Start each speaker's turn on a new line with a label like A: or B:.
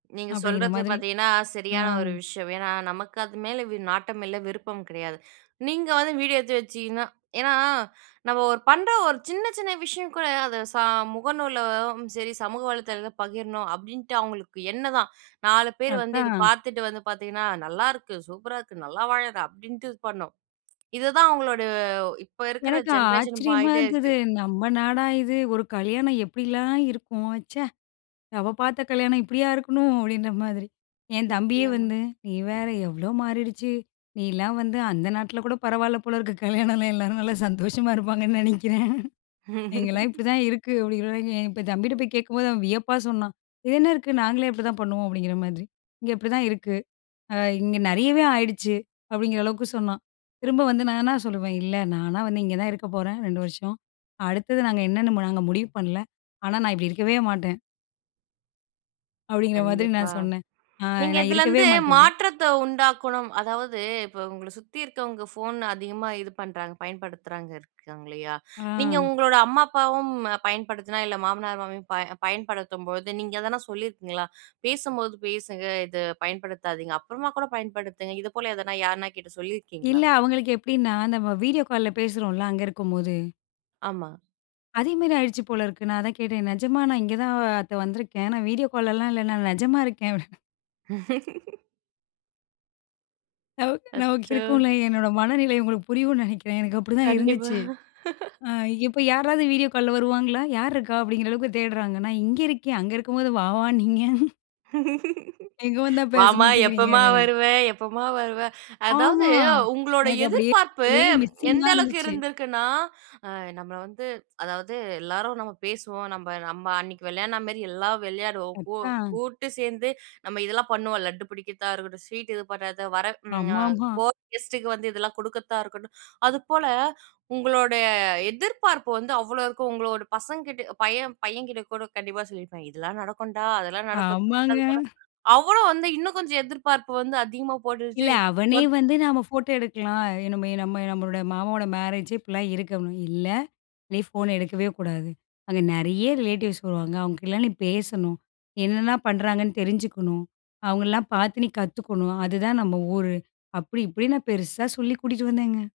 A: நீங்க
B: அப்டிங்குற
A: சொல்றது
B: மாதிரி
A: பாத்தீங்கன்னா,
B: ஆ.
A: சரியான ஒரு விஷயம். ஏன்னா, நமக்கு அது மேல வி நாட்டம் இல்ல, விருப்பம் கெடயாது. நீங்க வந்து வீடியோ எடுத்து வச்சிக்கின்னா ஏன்னா நம்ம ஒரு பண்ற ஒரு சின்ன சின்ன விஷயம் கூட அத சா முகநூலும் செரி, சமூக வளைத்தலதுல பகிரணும் அப்டின்ட்டு அவங்களுக்கு எண்ணம் தான். 4 பேரு வந்து இத
B: அதான்.
A: பாத்துட்டு வந்து பாத்தீங்கன்னா, நல்லாருக்கு, சூப்பரா இருக்கு, நல்லா வாழுற அப்டின்ட்டு இது பண்ணணும். இதுதான் அவங்களோட இப்ப இருக்குற
B: எனக்கு
A: ஜென்ரேஷன்
B: ஆச்சரியமா
A: மாறிட்டே
B: இருந்தது,
A: இருக்கு.
B: நம்ம நாடா இது! ஒரு கல்யாணம் எப்டிலாம் இருக்கும் ச்சே. நம்ம பாத்த கல்யாணம் இப்டியா இருக்கணும் அப்டின்ற மாதிரி. என் தம்பியே
A: நிச்சயமா.
B: வந்து நீ வேற எவ்ளோ மாறிடுச்சு. நீலாம் வந்து அந்த நாட்டுல கூட பரவாயில்ல போல இருக்கு, கல்யாணலாம் இல்லாமா, நல்லா சந்தோஷமா இருப்பாங்கன்னு நெனைக்குறேன். இங்கலாம் இப்டிதான் இருக்கு, அப்டிங்குற தம்பிக்கிட்ட போய் கேக்கும்போது அவன் வியப்பா சொன்னான், இது என்ன இருக்குது நாங்களே இப்டிதான் பண்ணுவோம், அப்டிங்குற மாதிரி. அ, இங்க இப்டிதான் இருக்கு அ இங்க நெறயவே ஆயிடுச்சு அப்டிங்குற அளவுக்கு சொன்னான், திரும்ப வந்து நான் என்ன சொல்லுவேன், இல்ல நானா வந்து இங்க தான் இருக்கப் போறேன் 2 வருஷம். அடுத்தது நாங்க என்னென்னு நாங்க முடிவு பண்ணல. ஆனா நான் இப்டி இருக்கவே மாட்டேன். அப்டிங்குற மாதிரி
A: கண்டிப்பா,
B: நான் சொன்னேன், அ
A: நீங்க
B: நான் இருக்கவே
A: இதுலருந்து
B: மாட்டேன் அப்டி.
A: மாற்றத்த உண்டாக்கணும், அதாவது இப்ப உங்கள சுத்தி இருக்கவங்க ஃபோன் அதிகமா இது பண்றாங்க, பயன்படுத்துறாங்க இருக்காங்க இல்லயா? நீங்க
B: ஆ.
A: உங்களோட அம்மா, அப்பாவும் பயன்படுத்துனா, இல்ல மாமனார், மாமியாரும் பயன்படுத்தும்போது நீங்க எதனா சொல்லியிருக்கீங்களா? பேசும்போது பேசுங்க இத பயன்படுத்தாதீங்க, அப்புறமா கூட பயன்படுத்துங்க. இது போல எதனா யார்னா கிட்ட
B: இல்ல,
A: சொல்லியிருக்கீங்களா?
B: அவங்களுக்கு எப்டின்னா, நம்ம வீடியோ கால்ல பேசுறோல அங்க இருக்கும்போது.
A: ஆமா.
B: அதே மாரி ஆயிருச்சு போல இருக்கு, நான் அதான் கேட்டேன், நிஜமா நான் இங்க தான் அத்த வந்துருக்கேன் நான் வீடியோ கால்லாம் இல்ல. நான் நிஜமா இருக்கேன். நமக்கு நமக்கு
A: அச்சோ.
B: இருக்கும்ல. என்னோட மனநிலை உங்களுக்கு புரியும்னு நெனைக்குறன், எனக்கு அப்டிதான்
A: கண்டிப்பா.
B: இருந்துச்சு. அ, இப்ப யாராவது வீடியோ கால்ல வருவாங்களா? யாருக்கா அப்டிங்குற அளவுக்கு தேடுறாங்க. நான் இங்க இருக்கேன். அங்க இருக்கும்போது வா வானீங்க. இங்க வந்தா பேச
A: வாமா,
B: மாட்டேங்குறீங்க
A: எப்பமா வருவ எப்பமா வருவ. அதாவது
B: ஆமா,
A: உங்களோட
B: எனக்கு அப்டியே
A: எதிர்பார்ப்பு
B: அப்டியே
A: எந்த
B: மிஸ்ஸிங்கா
A: அளவுக்கு
B: இருந்துச்சு.
A: இருந்துருக்குனா, அ, நம்மள வந்து அதாவது எல்லாரும் நம்ம பேசுவோம், நம்ப நம்ப அன்னைக்கு விளையாடுன மேறி எல்லாம் விளையாடுவோம். கூ
B: அதான்.
A: கூட்டு சேந்து நம்ம இதெல்லாம் பண்ணுவோம். லட்டு பிடிக்கதா இருக்கட்டும், ஸ்வீட் இது பண்ணுறத, வர
B: ஆமாமா.
A: போற கெஸ்ட்டுக்கு வந்து இதெல்லாம் கு டுக்கர்த்தா இருக்கட்டும், அதுப்போல உங்களோட எதிர்பார்ப்பு வந்து அவ்ளோ இருக்கு, உங்களோட பசங்க கிட்ட பையன் பையன்கிட்ட கூட கண்டிப்பா சொல்லியிருப்பீங்க," இதெல்லாம் நடக்கும்டா, அதெல்லாம் நடக்கும்,"
B: ஆமாங்க.
A: அவ்வளோ வந்து இன்னும் கொஞ்சம் எதிர்பார்ப்பு வந்து அதிகமா
B: இல்ல
A: போட்டுட்டு
B: அவனே
A: வந்
B: வந்து, நம்ம ஃபோட்டோ எடுக்கலாம், நம்ம நம்ம நம்மளோட மாமாவோட மேரேஜு இப்டிலாம் இருக்கணும். இல்ல நீ ஃபோன் எடுக்கவே கூடாது. அங்க நெறய ரிலேட்டிவ்ஸ் வருவாங்க, அவங்க கிட்டலாம் நீ பேசணும், என்னலாம் பண்றாங்கன்னு தெரிஞ்சுக்கணும், அவங்களலாம் பாத்து நீ கத்துக்கணும். அதுதான் நம்ம ஊரு, அப்டி இப்டின்னு நான் பெருசா சொல்லி கூட்டிட்டு வந்தேங்க.